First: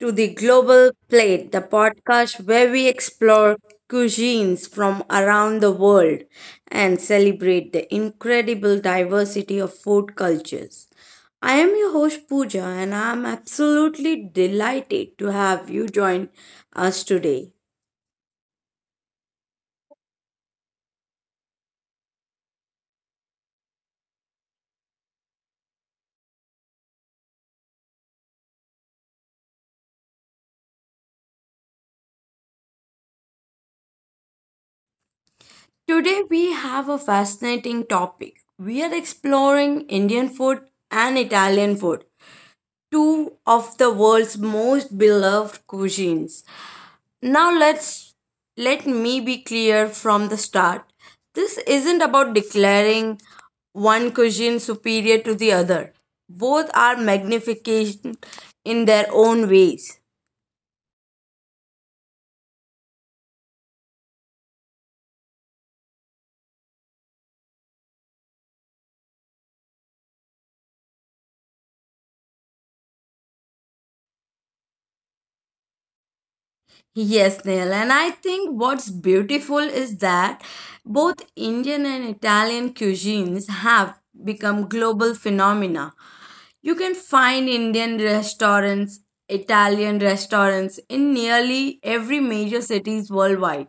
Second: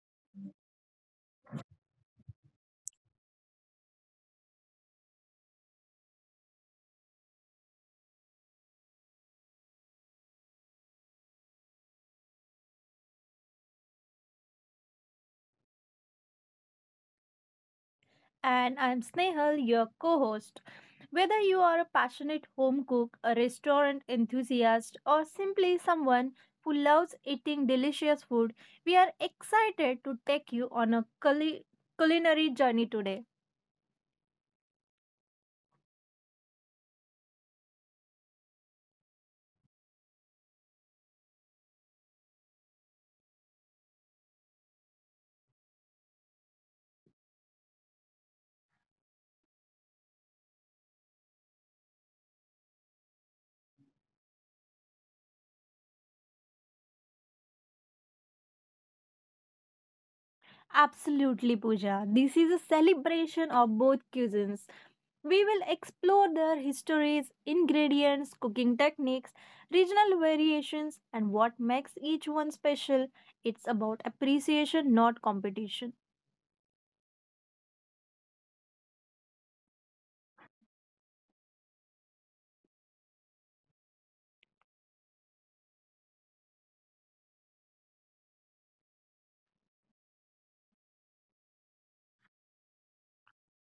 to the Global Plate, the podcast where we explore cuisines from around the world and celebrate the incredible diversity of food cultures. I am your host Pooja and I am absolutely delighted to have you join us today. And I'm Snehal, your co host. Whether you are a passionate home cook, a restaurant enthusiast, or simply someone who loves eating delicious food, we are excited to take you on a culinary journey today. Today we have a fascinating topic. We are exploring Indian food and Italian food, two of the world's most beloved cuisines. Now let's Let me be clear from the start. This isn't about declaring one cuisine superior to the other. Both are magnification in their own ways. Absolutely, Pooja. This is a celebration of both cuisines. We will explore their histories, ingredients, cooking techniques, regional variations, and what makes each one special. It's about appreciation, not competition. Yes, Neil, and I think what's beautiful is that both Indian and Italian cuisines have become global phenomena. You can find Indian restaurants, Italian restaurants in nearly every major cities worldwide.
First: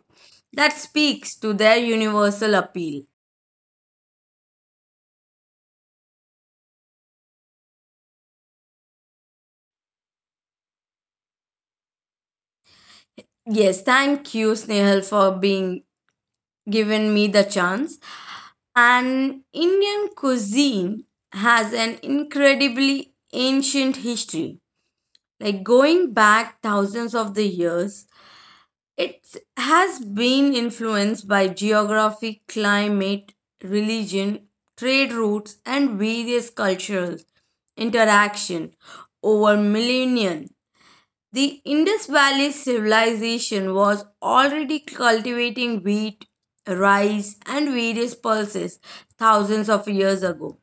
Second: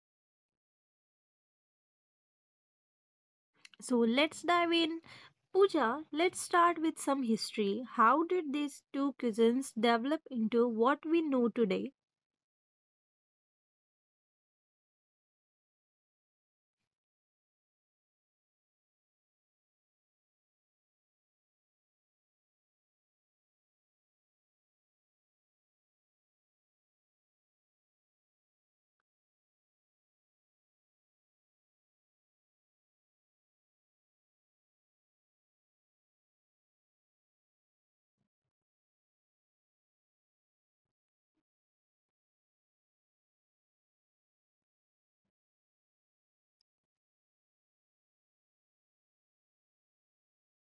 That speaks to their universal appeal. So let's dive in. Pooja, let's start with some history. How did these two cuisines develop into what we know today? Yes, thank you, Snehal, for being given me the chance. And Indian cuisine has an incredibly ancient history, like going back thousands of the years. It has been influenced by geography, climate, religion, trade routes, and various cultural interaction over millennia. The Indus Valley civilization was already cultivating wheat, rice, and various pulses thousands of years ago.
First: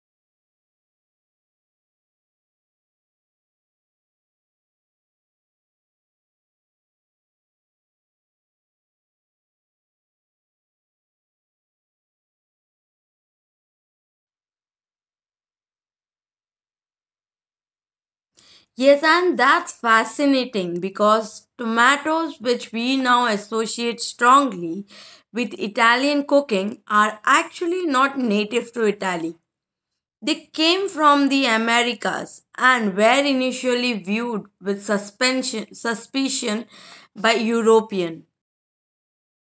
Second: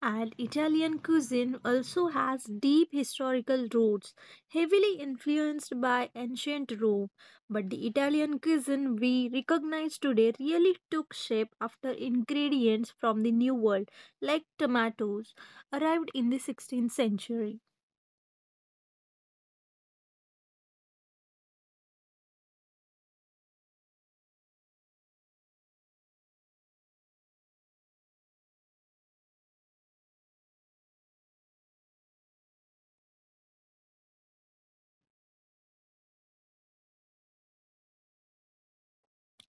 And Italian cuisine also has deep historical roots, heavily influenced by ancient Rome. But the Italian cuisine we recognize today really took shape after ingredients from the New World, like tomatoes, arrived in the 16th century. Yes, and that's fascinating because tomatoes, which we now associate strongly with Italian cooking, are actually not native to Italy. They came from the Americas and were initially viewed with suspicion by European.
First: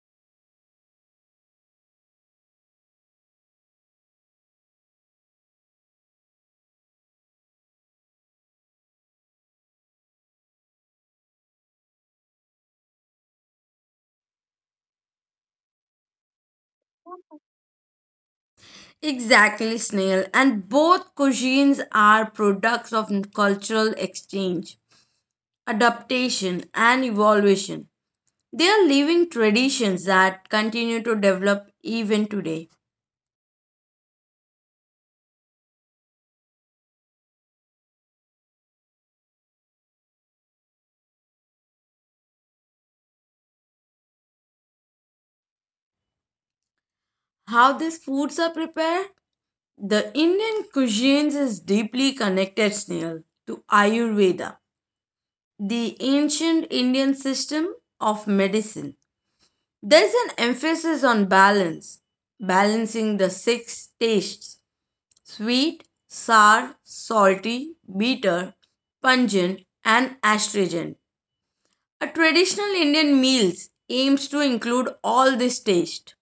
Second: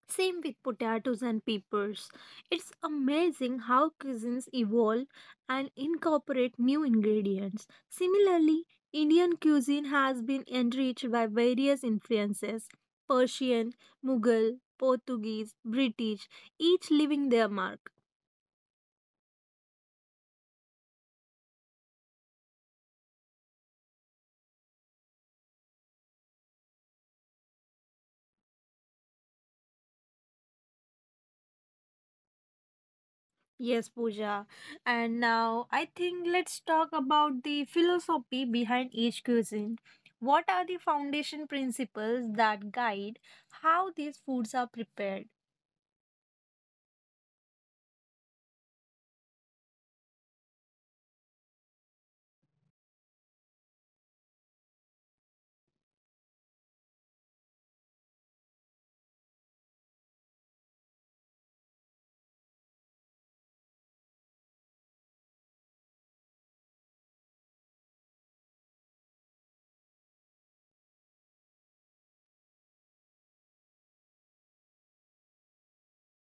Same with potatoes and peppers. It's amazing how cuisines evolve and incorporate new ingredients. Similarly, Indian cuisine has been enriched by various influences: Persian, Mughal, Portuguese, British, each leaving their mark. Exactly, Snail. And both cuisines are products of cultural exchange, adaptation, and evolution. They are living traditions that continue to develop even today. Yes, Pooja. And now I think let's talk about the philosophy behind each cuisine. What are the foundation principles that guide how these foods are prepared? How these foods are prepared? The Indian cuisine is deeply connected, Snail, to Ayurveda, the ancient Indian system of medicine. There's an emphasis on balance, balancing the six tastes: sweet, sour, salty, bitter, pungent, and astringent. A traditional Indian meals aims to include all this taste.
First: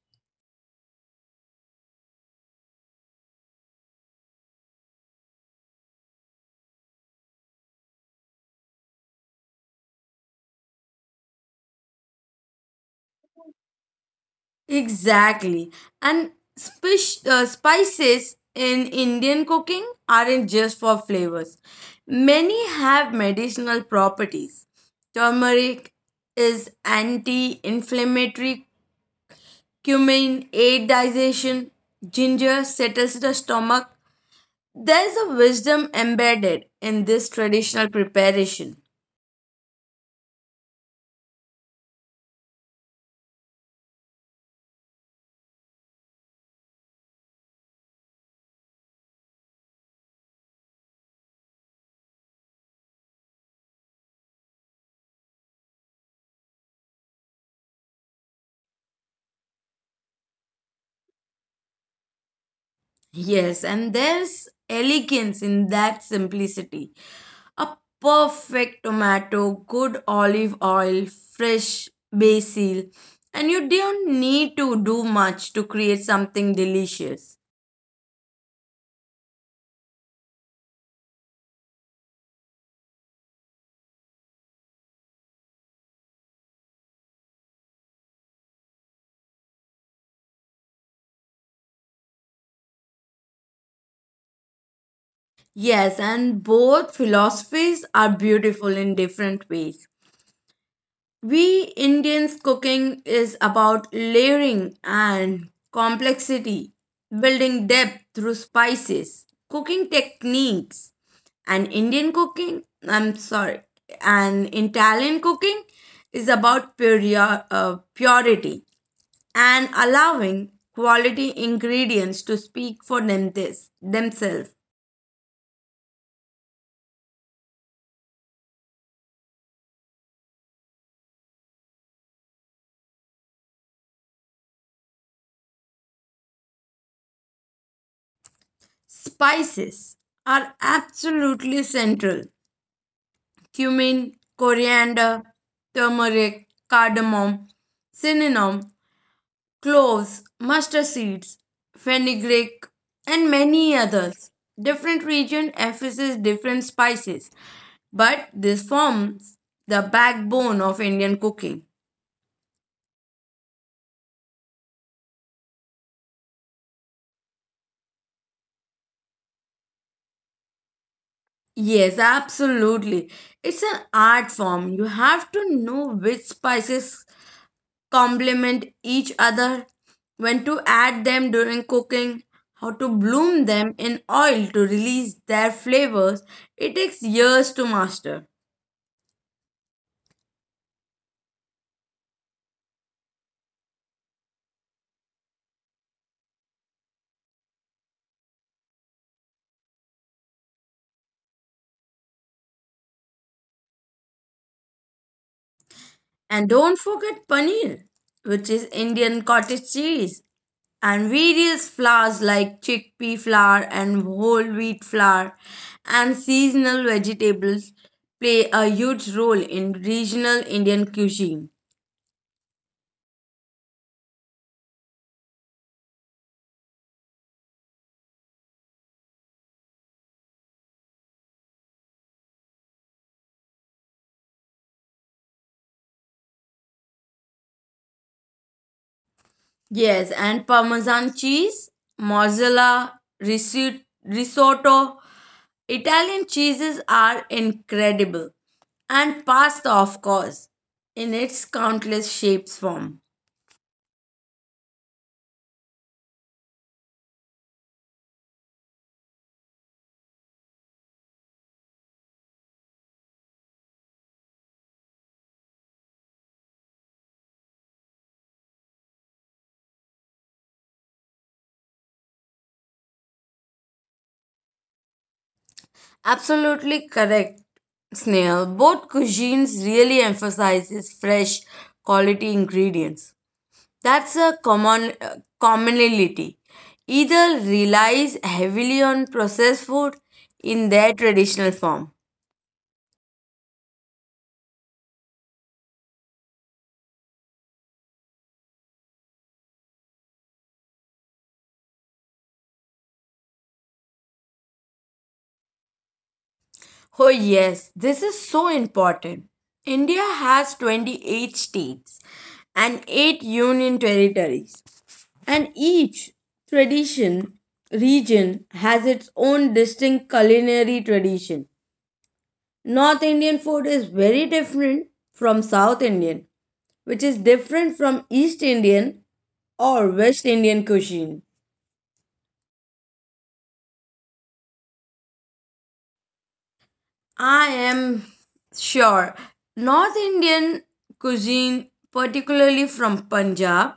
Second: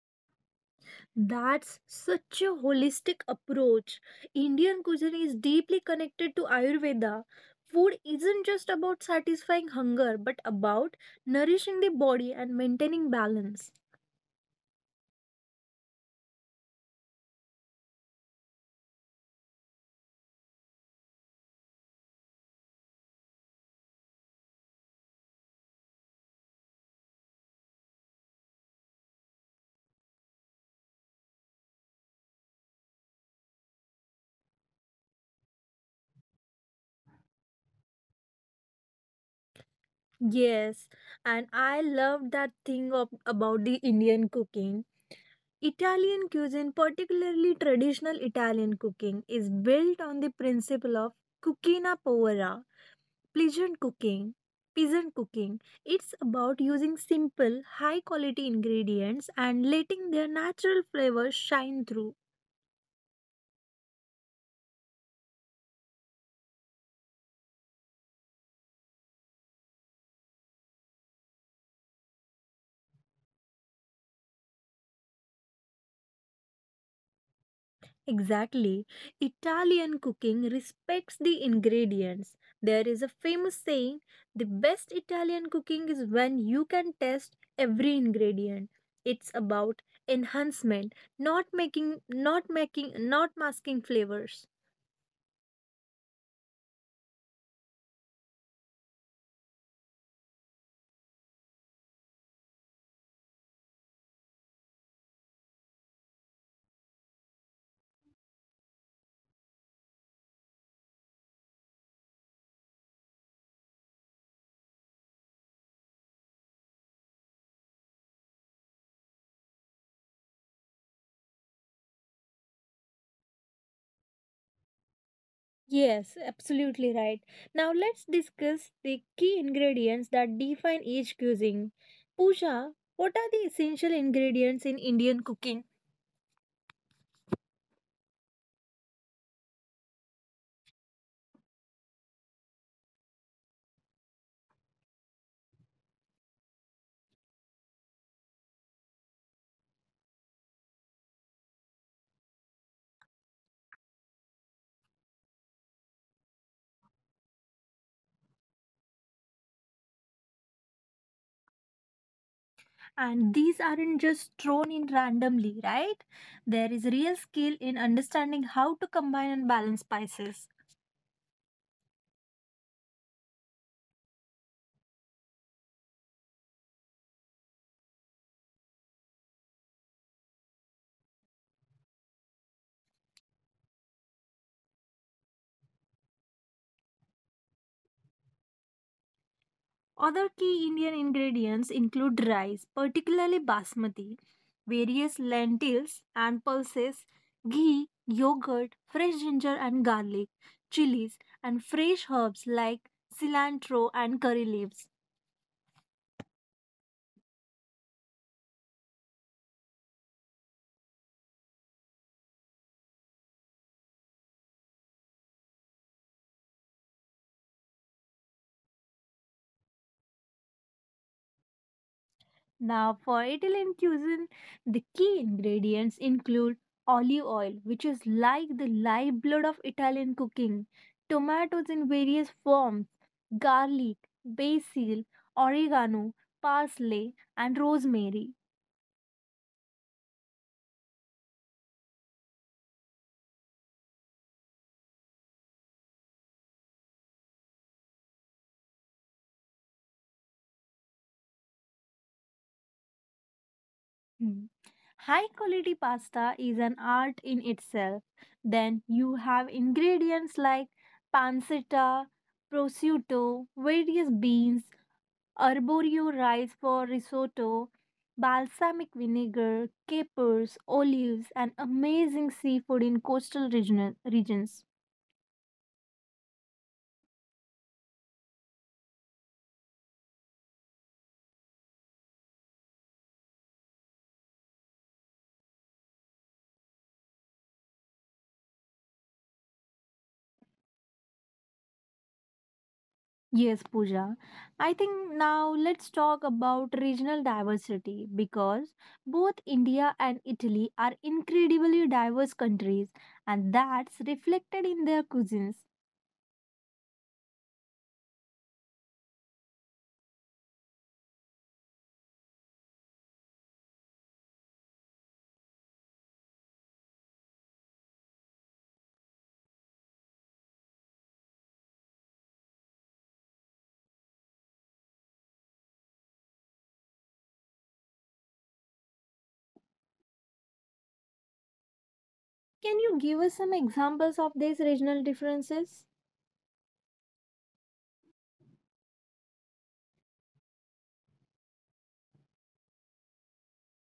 That's such a holistic approach. Indian cuisine is deeply connected to Ayurveda. Food isn't just about satisfying hunger, but about nourishing the body and maintaining balance. Exactly. And spices in Indian cooking aren't just for flavors. Many have medicinal properties. Turmeric is anti-inflammatory, cumin aids digestion, ginger settles the stomach. There's a wisdom embedded in this traditional preparation. Yes, and I love that thing of, about the Indian cooking. Italian cuisine, particularly traditional Italian cooking, is built on the principle of cucina povera. Pleasant cooking. Peasant cooking. It's about using simple, high quality ingredients and letting their natural flavors shine through. Yes, and there's elegance in that simplicity. A perfect tomato, good olive oil, fresh basil, and you don't need to do much to create something delicious. Exactly. Italian cooking respects the ingredients. There is a famous saying: the best Italian cooking is when you can taste every ingredient. It's about enhancement, not making, not making, not masking flavors. Yes, and both philosophies are beautiful in different ways. We Indians cooking is about layering and complexity, building depth through spices, cooking techniques. And Indian cooking, I'm sorry, and Italian cooking is about purity and allowing quality ingredients to speak for themselves. Yes, absolutely right. Now let's discuss the key ingredients that define each cuisine. Pooja, what are the essential ingredients in Indian cooking? Spices are absolutely central: cumin, coriander, turmeric, cardamom, cinnamon, cloves, mustard seeds, fenugreek, and many others. Different region emphasize different spices, but this forms the backbone of Indian cooking. And these aren't just thrown in randomly, right? There is real skill in understanding how to combine and balance spices. Yes, absolutely. It's an art form. You have to know which spices complement each other, when to add them during cooking, how to bloom them in oil to release their flavors. It takes years to master. Other key Indian ingredients include rice, particularly basmati, various lentils and pulses, ghee, yogurt, fresh ginger and garlic, chilies, and fresh herbs like cilantro and curry leaves. And don't forget paneer, which is Indian cottage cheese, and various flours like chickpea flour and whole wheat flour, and seasonal vegetables play a huge role in regional Indian cuisine. Now, for Italian cuisine, the key ingredients include olive oil, which is like the lifeblood of Italian cooking, tomatoes in various forms, garlic, basil, oregano, parsley, and rosemary. Yes, and Parmesan cheese, mozzarella, risotto. Italian cheeses are incredible. And pasta, of course, in its countless shapes form. Hmm. High quality pasta is an art in itself. Then you have ingredients like pancetta, prosciutto, various beans, arborio rice for risotto, balsamic vinegar, capers, olives, and amazing seafood in coastal regional regions. Absolutely correct, Snail. Both cuisines really emphasizes fresh quality ingredients. That's a common commonality. Either relies heavily on processed food in their traditional form. Yes, Pooja. I think now let's talk about regional diversity because both India and Italy are incredibly diverse countries, and that's reflected in their cuisines. Oh, yes, this is so important. India has 28 states and 8 union territories, and each tradition region has its own distinct culinary tradition. North Indian food is very different from South Indian, which is different from East Indian or West Indian cuisine. Can you give us some examples of these regional differences? I am sure. North Indian cuisine, particularly from Punjab,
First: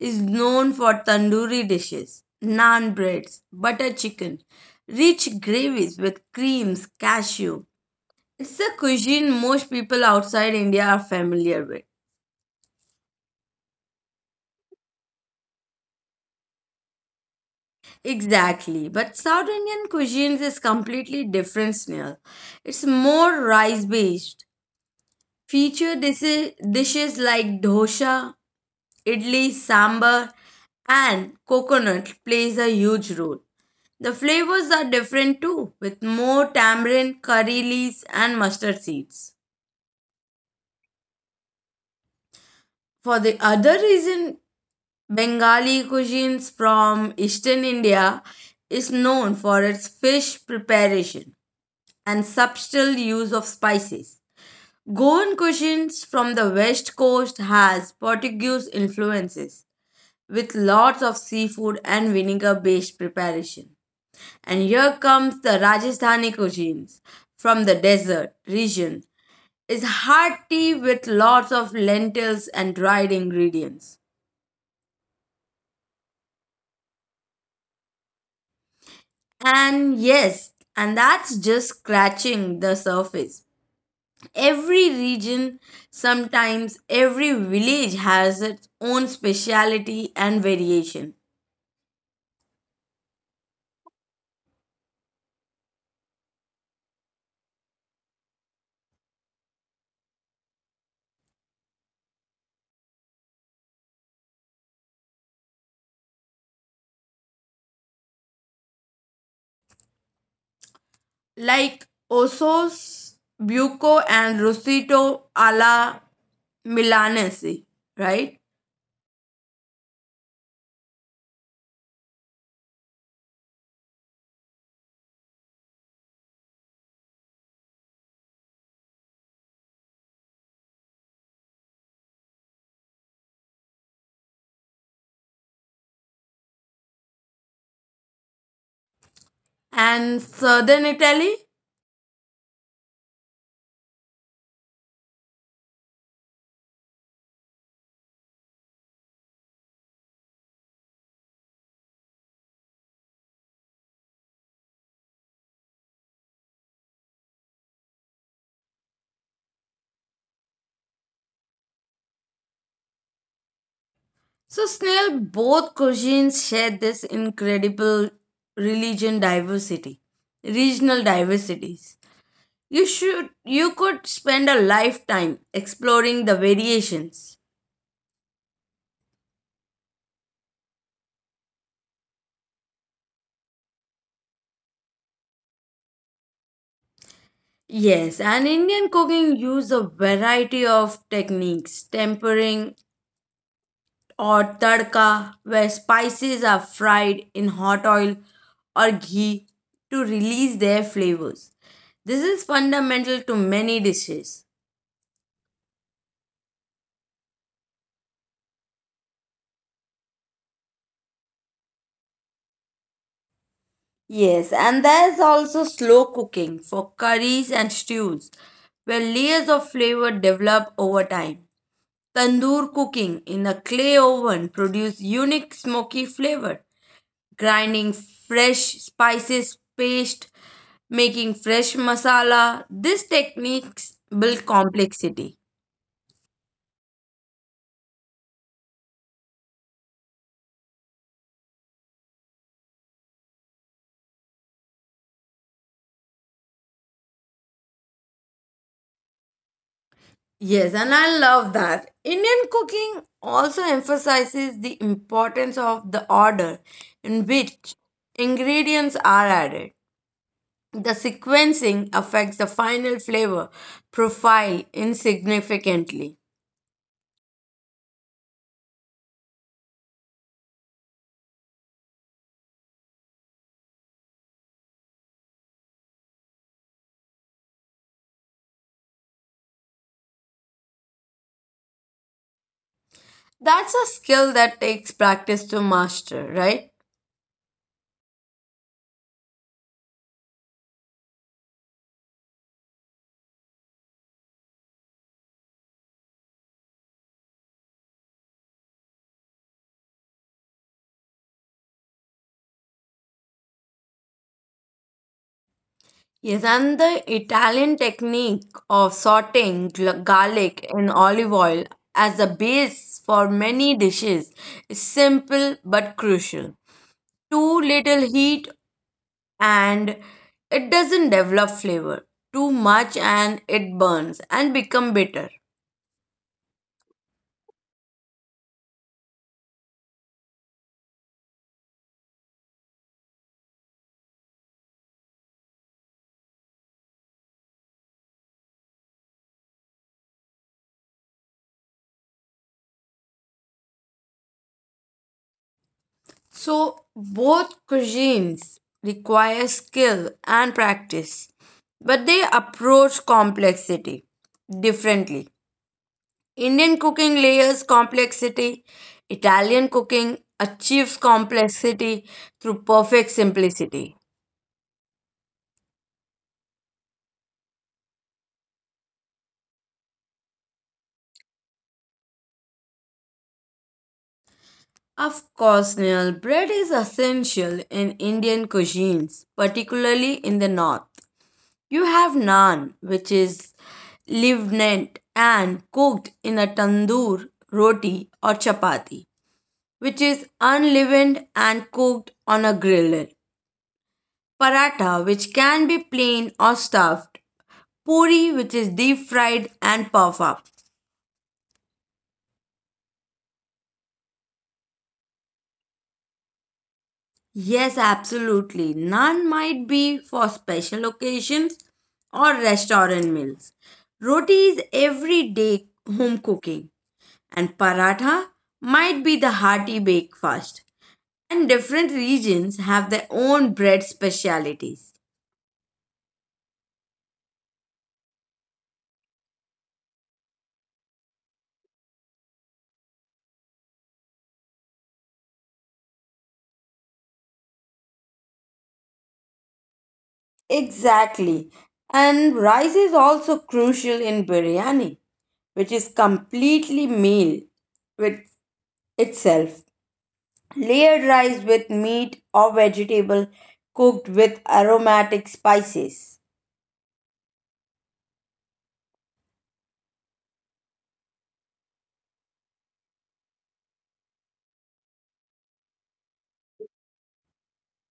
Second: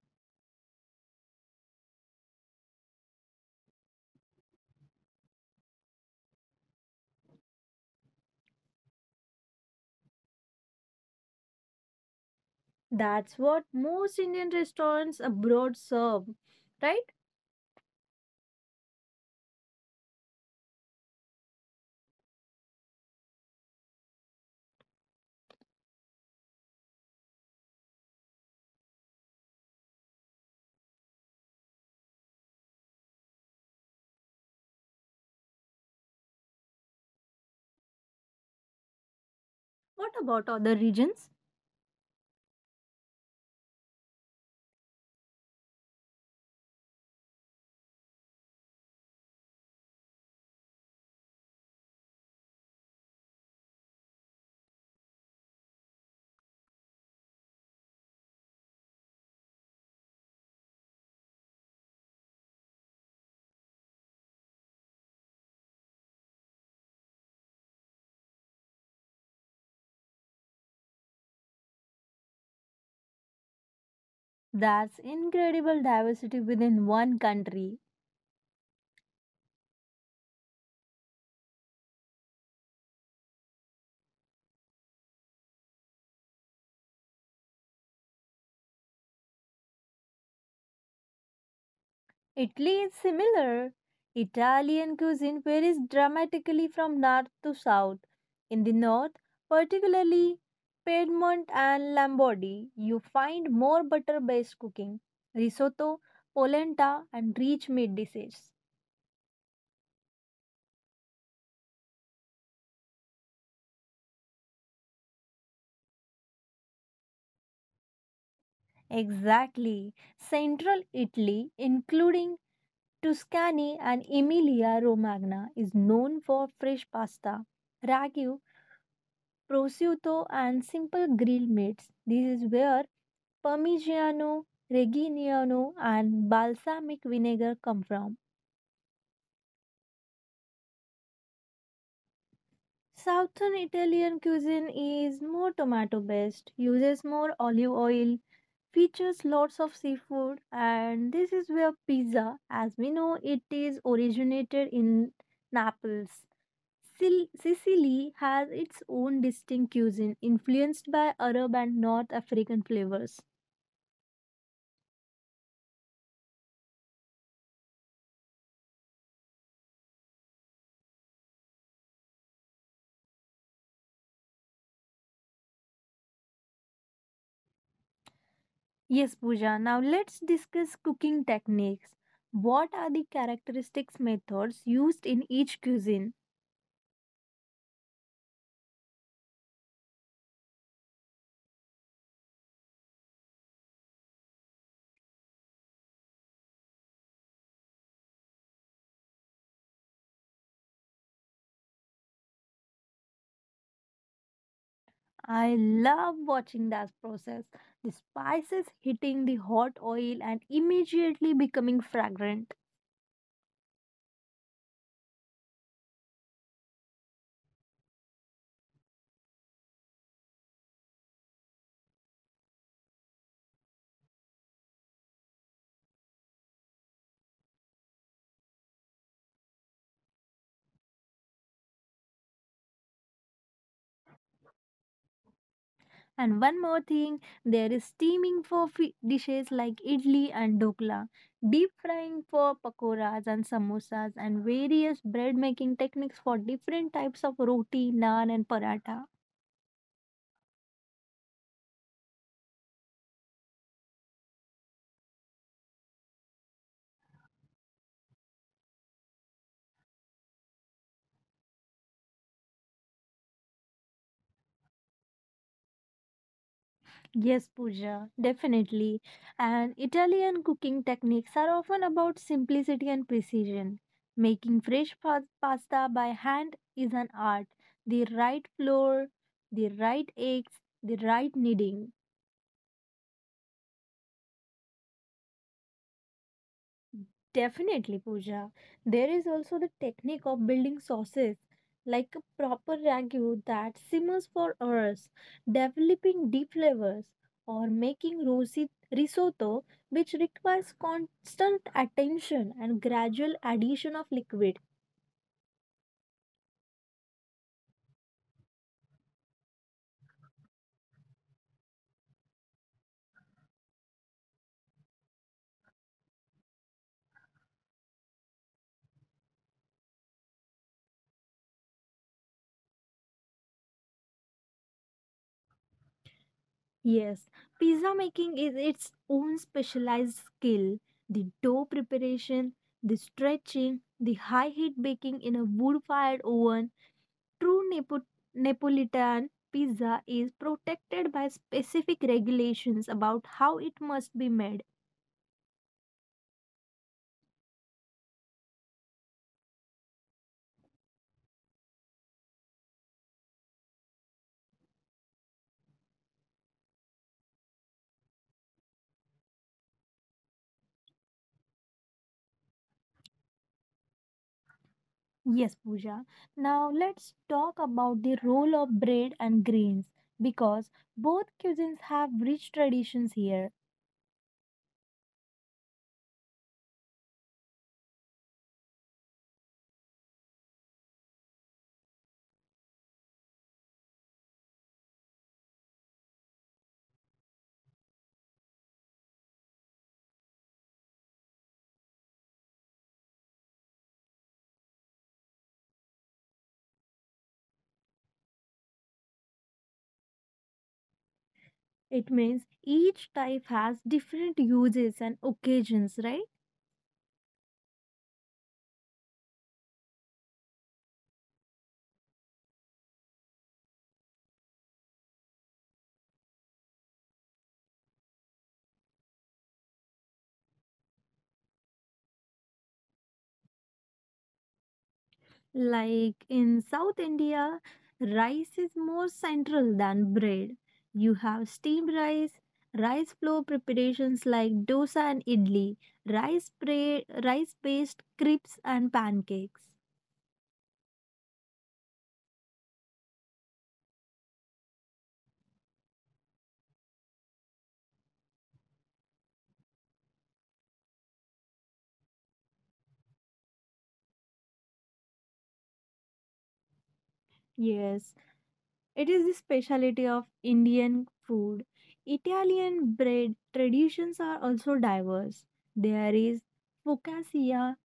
is known for tandoori dishes, naan breads, butter chicken, rich gravies with creams, cashew. It's a cuisine most people outside India are familiar with. That's what most Indian restaurants abroad serve, right? Exactly, but South Indian cuisine is completely different, Snail. It's more rice based. Feature dishes, dishes like dosa, idli, sambar, and coconut plays a huge role. The flavors are different too, with more tamarind, curry leaves, and mustard seeds. What about other regions? For the other reason, Bengali cuisines from eastern India is known for its fish preparation and subtle use of spices. Goan cuisines from the west coast has Portuguese influences with lots of seafood and vinegar based preparation. And here comes the Rajasthani cuisines from the desert region. It's hearty with lots of lentils and dried ingredients. That's incredible diversity within one country. And yes, and that's just scratching the surface. Every region, sometimes every village has its own speciality and variation. Italy is similar. Italian cuisine varies dramatically from north to south. In the north, particularly Piedmont and Lombardy, you find more butter based cooking, risotto, polenta, and rich meat dishes. Like Osos, Buco, and Rosito alla Milanese, right? Exactly. Central Italy, including Tuscany and Emilia Romagna, is known for fresh pasta, ragu, prosciutto, and simple grilled meats. This is where Parmigiano, Reggiano, and balsamic vinegar come from. And southern Italy. Southern Italian cuisine is more tomato based, uses more olive oil, features lots of seafood, and this is where pizza, as we know it, is originated in Naples. Sicily has its own distinct cuisine influenced by Arab and North African flavors. So, snail, both cuisines share this incredible religion diversity, regional diversities. You could spend a lifetime exploring the variations. Yes, Pooja, now let's discuss cooking techniques. What are the characteristic methods used in each cuisine? Yes, and Indian cooking use a variety of techniques, tempering or tadka, where spices are fried in hot oil or ghee to release their flavors. This is fundamental to many dishes. I love watching that process. The spices hitting the hot oil and immediately becoming fragrant. Yes, and there's also slow cooking for curries and stews, where layers of flavor develop over time. Tandoor cooking in a clay oven produces unique smoky flavor. Grinding fresh spices paste, making fresh masala. These techniques build complexity. And one more thing, there is steaming for dishes like idli and dhokla, deep frying for pakoras and samosas, and various bread making techniques for different types of roti, naan, and paratha. Yes, and I love that. Indian cooking also emphasizes the importance of the order in which ingredients are added. The sequencing affects the final flavor profile insignificantly. Yes, Pooja, definitely. And Italian cooking techniques are often about simplicity and precision. Making fresh pasta by hand is an art. The right flour, the right eggs, the right kneading. That's a skill that takes practice to master, right? Definitely, Pooja. There is also the technique of building sauces, like a proper ragu that simmers for hours, developing deep flavors, or making rosy risotto, which requires constant attention and gradual addition of liquid. Yes, and the Italian technique of sauteing garlic in olive oil as the base for many dishes is simple but crucial. Too little heat and it doesn't develop flavor. Too much and it burns and become bitter. Yes, pizza making is its own specialized skill. The dough preparation, the stretching, the high heat baking in a wood fired oven. True Nepo- Neapolitan pizza is protected by specific regulations about how it must be made. So both cuisines require skill and practice, but they approach complexity differently. Indian cooking layers complexity, Italian cooking achieves complexity through perfect simplicity. Yes, Pooja. Now let's talk about the role of bread and grains because both cuisines have rich traditions here. Of course, Nihal, bread is essential in Indian cuisines, particularly in the north. You have naan, which is leavened and cooked in a tandoor, roti, or chapati, which is unleavened and cooked on a grill. Paratha, which can be plain or stuffed, puri, which is deep fried, and puff up. It means each type has different uses and occasions, right? Yes, absolutely. Naan might be for special occasions or restaurant meals. Roti is everyday home cooking, and paratha might be the hearty breakfast. And different regions have their own bread specialities. Like in South India, rice is more central than bread. You have steamed rice, rice flour preparations like dosa and idli, rice based crepes and pancakes. Exactly. And rice is also crucial in biryani, which is completely meal with itself. Layered rice with meat or vegetable cooked with aromatic spices. Yes, it is the specialty of Indian food. Italian bread traditions are also diverse. There is focaccia,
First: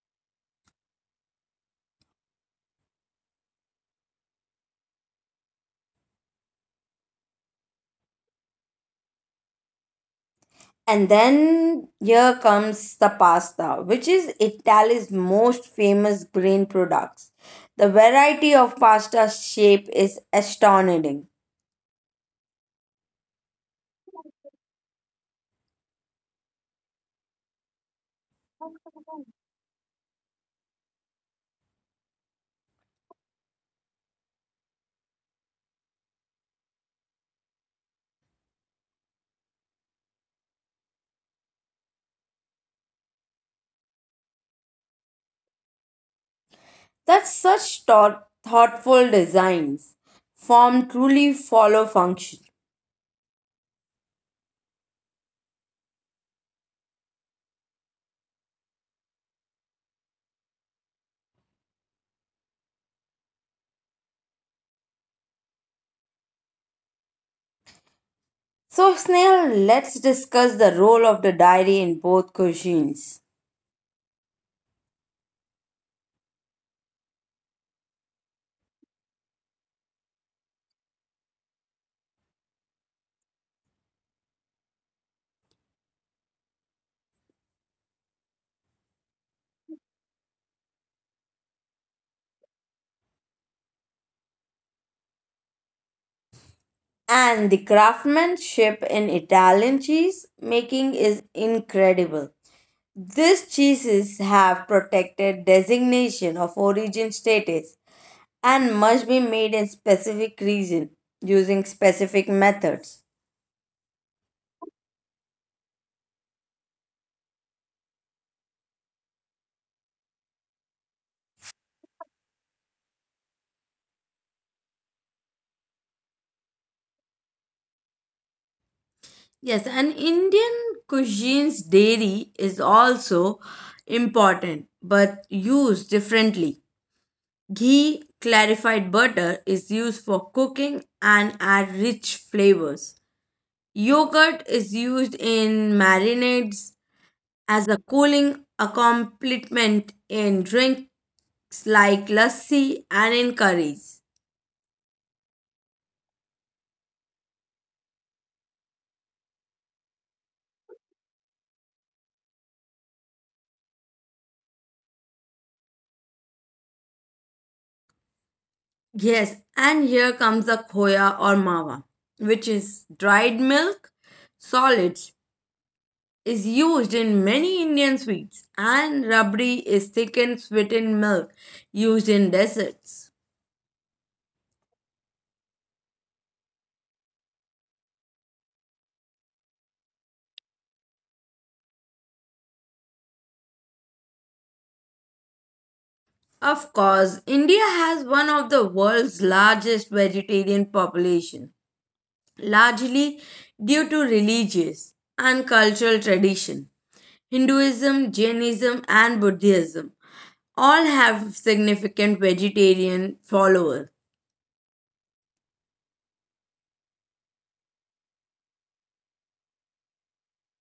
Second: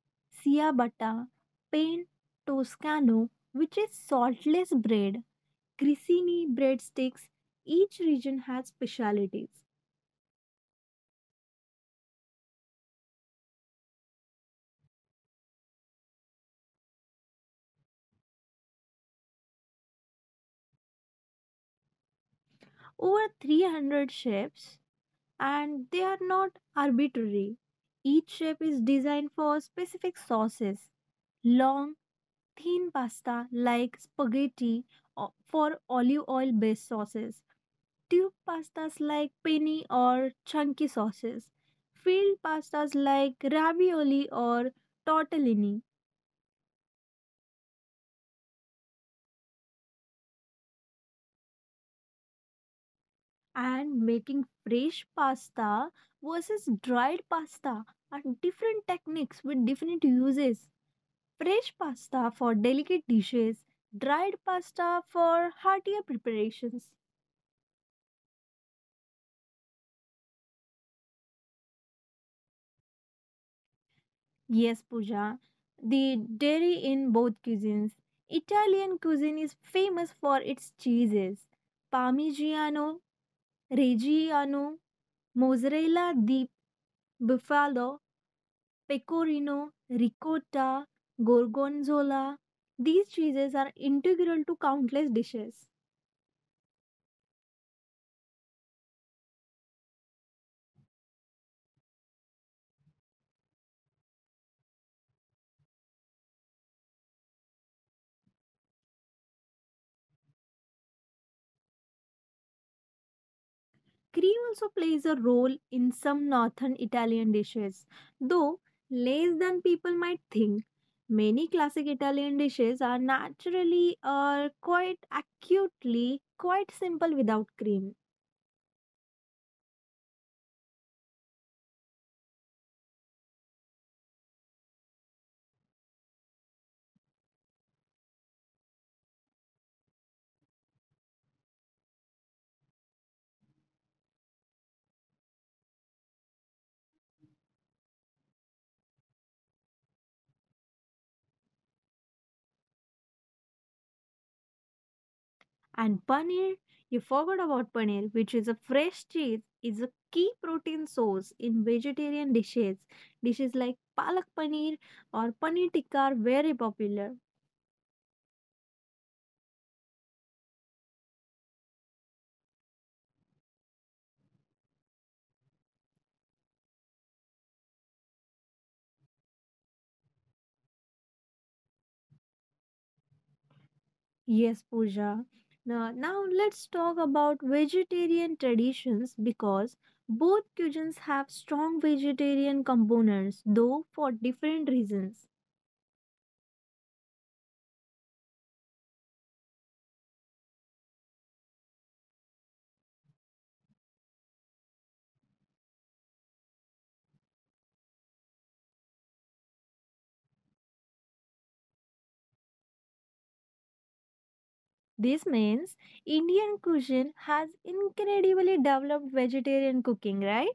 ciabatta, pain toscano, which is saltless bread, Grissini breadsticks, each region has specialities. And then here comes the pasta, which is Italy's most famous grain products. The variety of pasta shape is astonishing. Over 300 shapes, and they are not arbitrary. Each shape is designed for specific sauces. Long, thin pasta like spaghetti for olive oil based sauces. Tube pastas like penne or chunky sauces. Field pastas like ravioli or tortellini. That such thoughtful designs form truly follow function. And making fresh pasta versus dried pasta are different techniques with different uses. Fresh pasta for delicate dishes, dried pasta for heartier preparations. So, Snail, let's discuss the role of the dairy in both cuisines. Yes, Pooja, the dairy in both cuisines. Italian cuisine is famous for its cheeses: Parmigiano, Reggiano, Mozzarella di Buffalo, pecorino, ricotta, gorgonzola. These cheeses are integral to countless dishes. And the craftsmanship in Italian cheese making is incredible. These cheeses have protected designation of origin status and must be made in specific region using specific methods. Cream also plays a role in some northern Italian dishes, though less than people might think. Many classic Italian dishes are naturally or quite acutely quite simple without cream. Yes, and Indian cuisine's dairy is also important but used differently. Ghee, clarified butter, is used for cooking and add rich flavors. Yogurt is used in marinades as a cooling accompaniment in drinks like lassi and in curries. And paneer, you forgot about paneer, which is a fresh cheese, is a key protein source in vegetarian dishes. Dishes like palak paneer or paneer tikka are very popular. Yes, and here comes the khoya or mawa, which is dried milk solids is used in many Indian sweets and rabdi is thickened sweetened milk used in desserts. Yes, Pooja. Now let's talk about vegetarian traditions because both cuisines have strong vegetarian components, though for different reasons. Of course, India has one of the world's largest vegetarian population, largely due to religious and cultural tradition. Hinduism, Jainism, and Buddhism all have significant vegetarian followers. This means Indian cuisine has incredibly developed vegetarian cooking, right?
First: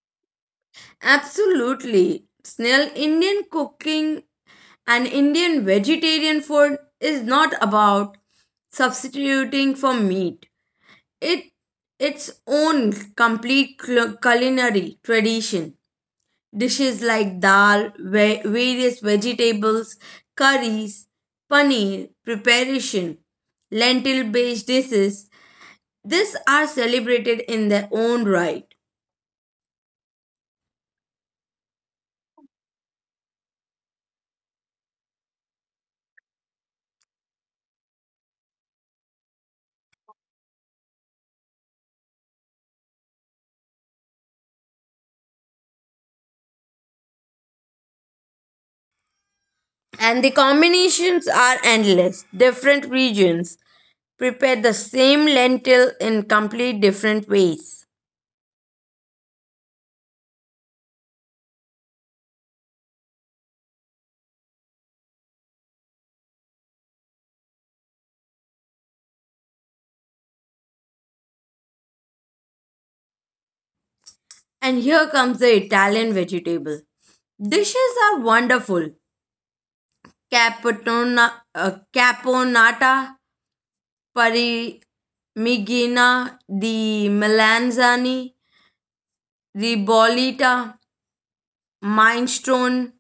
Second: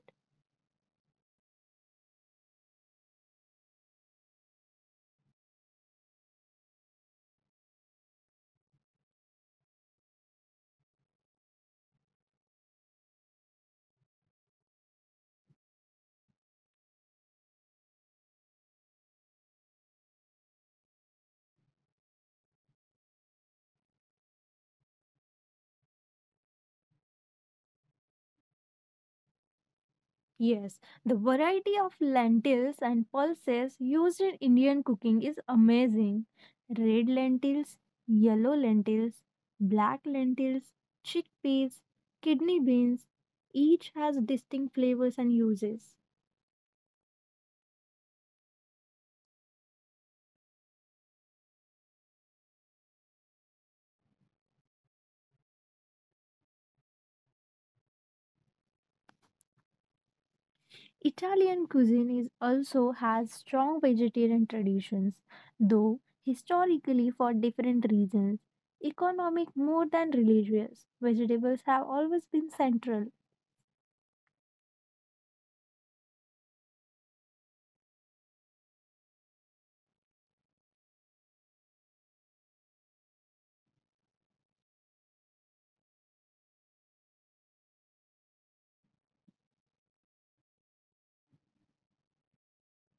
Absolutely. Snell, Indian cooking and Indian vegetarian food is not about substituting for meat. It its own complete culinary tradition. Dishes like dal, various vegetables, curries, paneer preparation, lentil-based dishes. These are celebrated in their own right, Yes, the variety of lentils and pulses used in Indian cooking is amazing. Red lentils, yellow lentils, black lentils, chickpeas, kidney beans, each has distinct flavors and uses. and the combinations are endless. Different regions prepare the same lentil in complete different ways. Italian cuisine is also has strong vegetarian traditions, though historically for different reasons, economic more than religious, vegetables have always been central. And here comes the Italian vegetable. Dishes are wonderful: Caponata, Parmigiana di Melanzani, Ribollita, Minestrone.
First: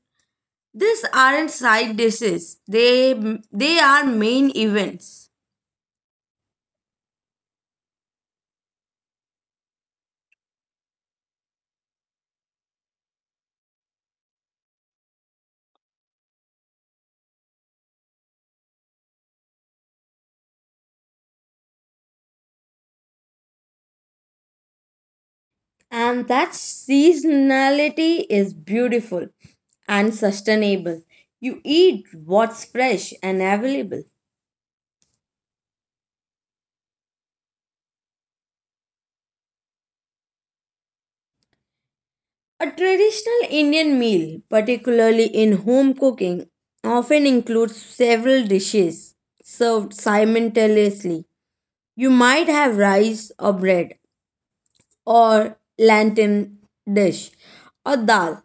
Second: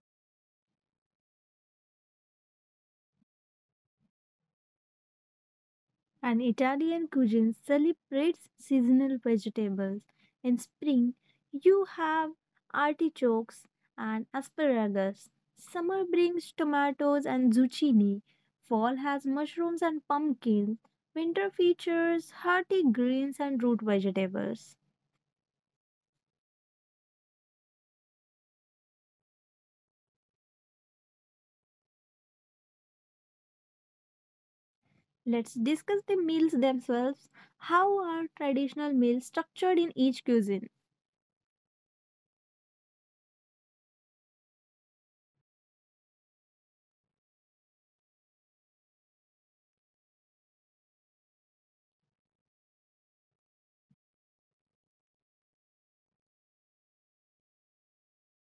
These aren't side dishes. They are main events. And Italian cuisine celebrates seasonal vegetables. In spring, you have artichokes and asparagus. Summer brings tomatoes and zucchini. Fall has mushrooms and pumpkins. Winter features hearty greens and root vegetables. And that seasonality is beautiful and sustainable. You eat what's fresh and available. Let's discuss the meals themselves. How are traditional meals structured in each cuisine? A traditional Indian meal, particularly in home cooking, often includes several dishes served simultaneously. You might have rice or bread, or lantern dish, or dal,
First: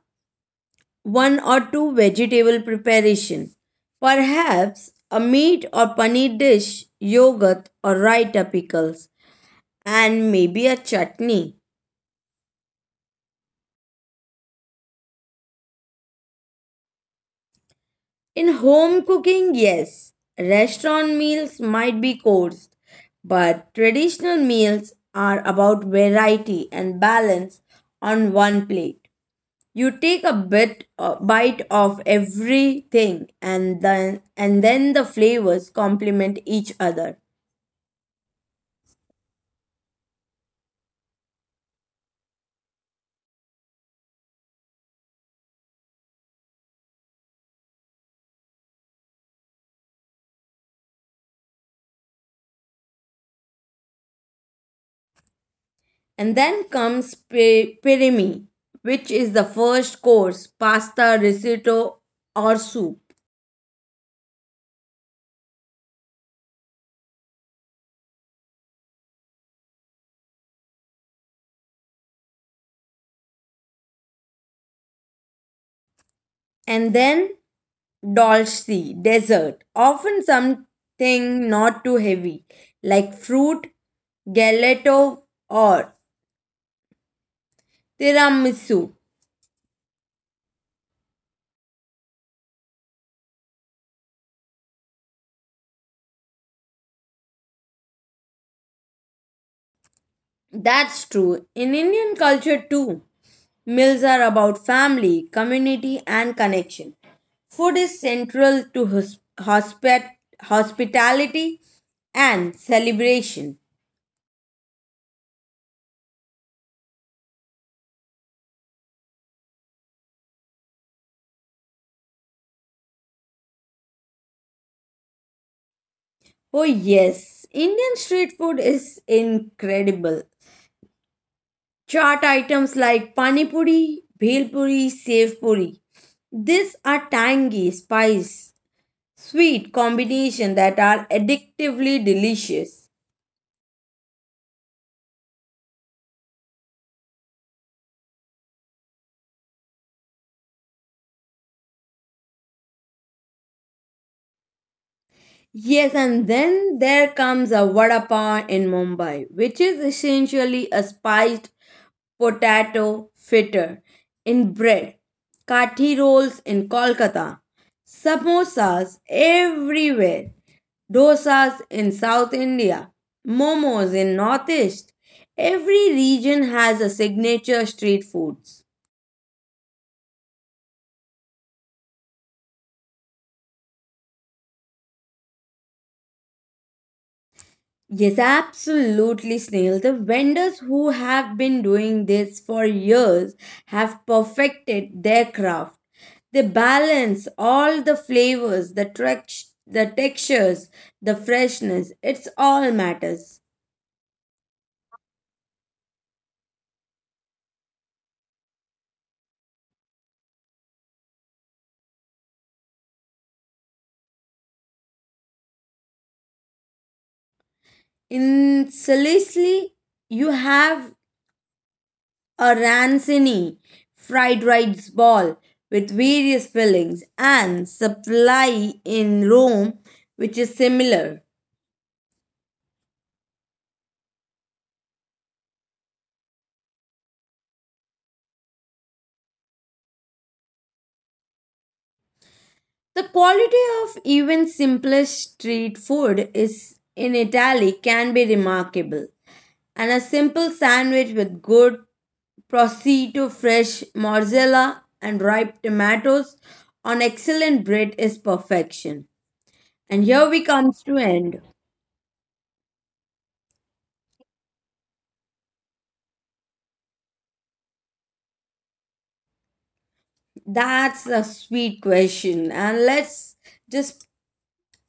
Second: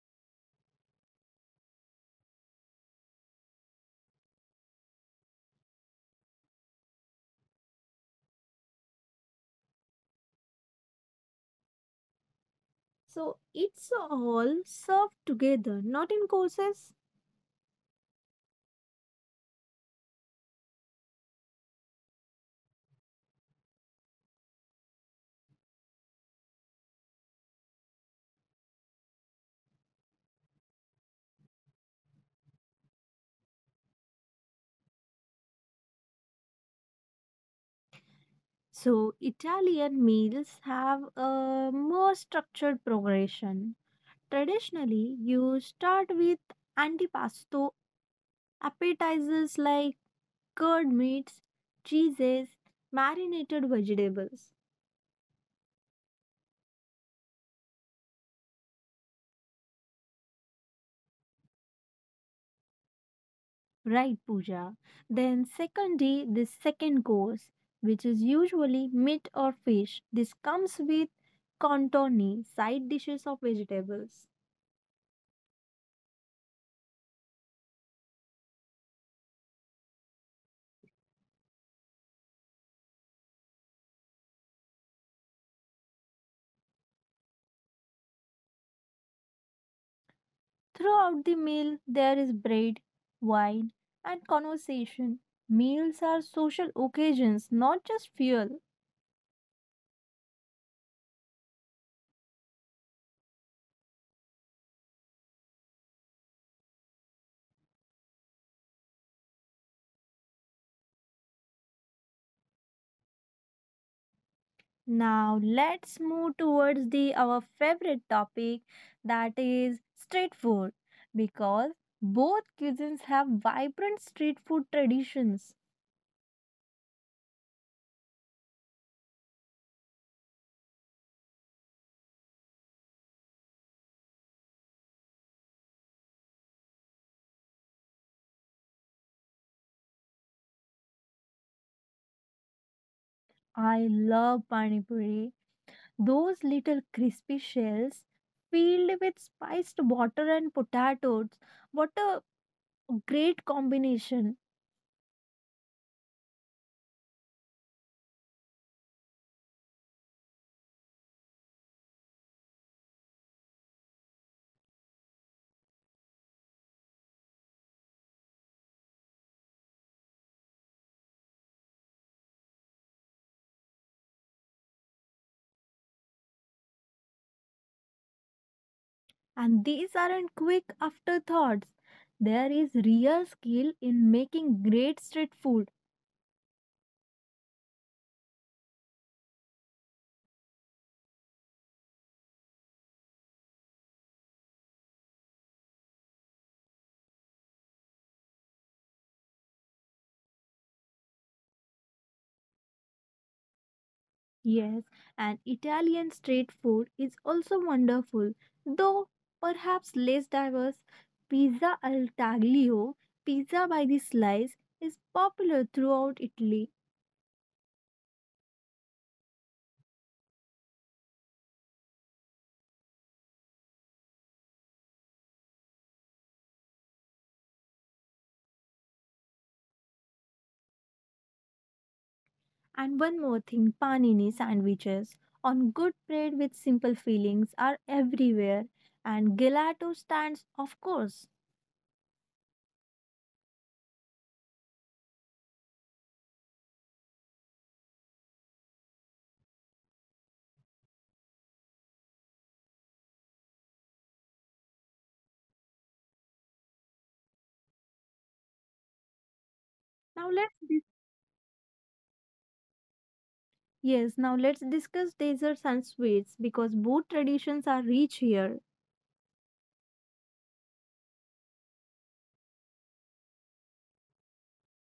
one or two vegetable preparation, perhaps a meat or paneer dish, yogurt or raita pickles, and maybe a chutney. So it's all served together, not in courses. In home cooking, yes, restaurant meals might be coarse, but traditional meals are about variety and balance on one plate. You take a bite of everything and then the flavors complement each other. So, Italian meals have a more structured progression. Traditionally, you start with antipasto, appetizers like curd meats, cheeses, marinated vegetables. And then comes pirimi, which is the first course, pasta, risotto or soup. Right, Pooja. Then, secondly, the second course, which is usually meat or fish. This comes with contorni, side dishes of vegetables. And then Dolce, dessert, often something not too heavy, like fruit, gelato, or tiramisu. Throughout the meal, there is bread, wine, and conversation. Meals are social occasions, not just fuel. That's true. In Indian culture, too, meals are about family, community, and connection. Food is central to hospitality and celebration. Now, let's move towards the our favorite topic, that is street food, because both cuisines have vibrant street food traditions. Oh, yes, Indian street food is incredible. Chaat items like pani puri, bhel puri, sev puri. These are tangy, spice, sweet combination that are addictively delicious. I love pani puri. Those little crispy shells filled with spiced water and potatoes. What a great combination. Yes, and then there comes a vada pav in Mumbai, which is essentially a spiced potato fritter in bread, kathi rolls in Kolkata, samosas everywhere, dosas in South India, momos in Northeast. Every region has a signature street foods. And these aren't quick afterthoughts. There is real skill in making great street food. Yes, absolutely, Snail. The vendors who have been doing this for years have perfected their craft. They balance all the flavors, the textures, the freshness. It's all matters. Yes, and Italian street food is also wonderful, though perhaps less diverse. Pizza al taglio, pizza by the slice, is popular throughout Italy. In Sicily, you have a ranzini fried rice ball with various fillings and supply in Rome, which is similar. And one more thing, panini sandwiches on good bread with simple fillings are everywhere. And gelato stands, of course. The quality of even simplest street food is in Italy can be remarkable. And a simple sandwich with good Prosciutto fresh mozzarella and ripe tomatoes on excellent bread is perfection. And here Now we let's comes to end. Yes, now let's discuss desserts and sweets because both traditions are rich here. That's a sweet question. And let's just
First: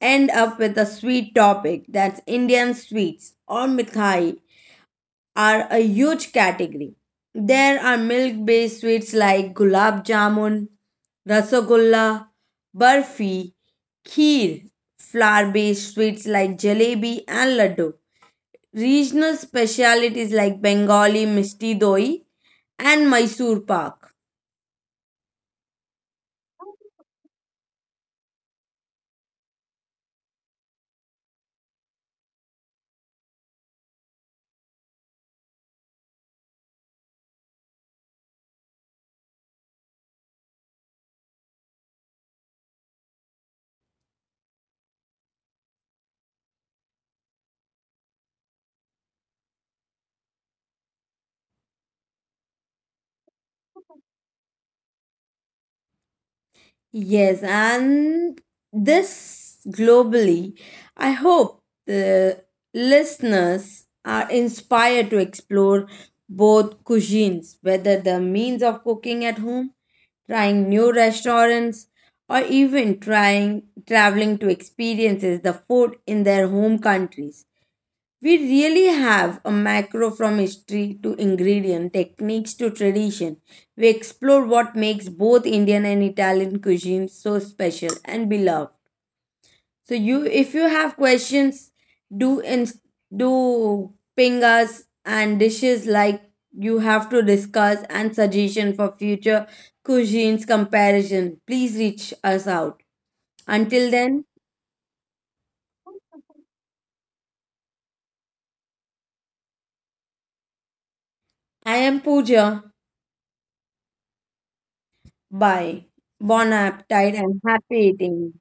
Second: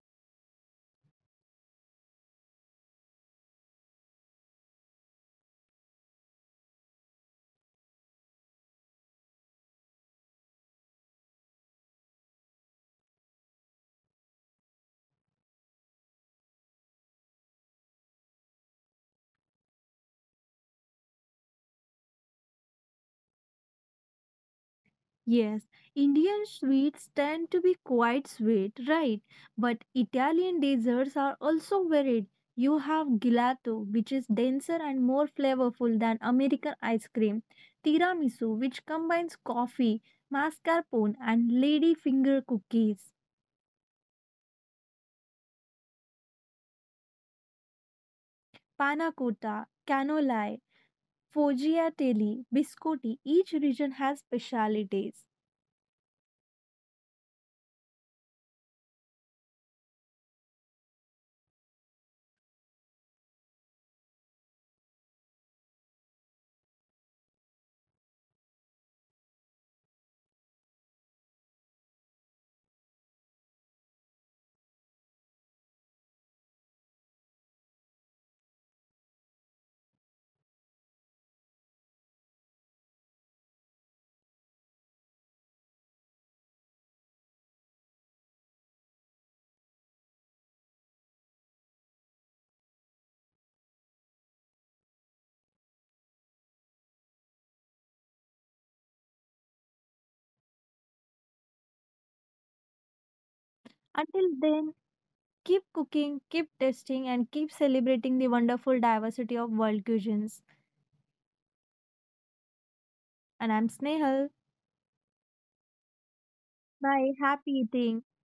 end up with a sweet topic. That's Indian sweets or mithai. Are a huge category. There are milk based sweets like gulab jamun, rasagulla, barfi, kheer, flour based sweets like jalebi and laddu, regional specialities like Bengali misti doi and Mysore pak. Yes, Indian sweets tend to be quite sweet, right? But Italian desserts are also varied. You have gelato, which is denser and more flavorful than American ice cream, tiramisu, which combines coffee, mascarpone, and ladyfinger cookies, panna cotta, cannoli, foggiatelli, biscotti. Each region has specialities. Yes, and this globally, I hope the listeners are inspired to explore both cuisines, whether the means of cooking at home, trying new restaurants, or even trying traveling to experiences the food in their home countries. We really have a macro from history to ingredient, techniques to tradition. We explore what makes both Indian and Italian cuisines so special and beloved. So you if you have questions, do in, do ping us and dishes like you have to discuss and suggestion for future cuisines comparison. Please reach us out. Until then, Until then, keep cooking, keep testing, and keep celebrating the wonderful diversity of world cuisines. I am Pooja. And I'm Snehal. Bye. Bon appetite Bye. and Happy happy eating. eating.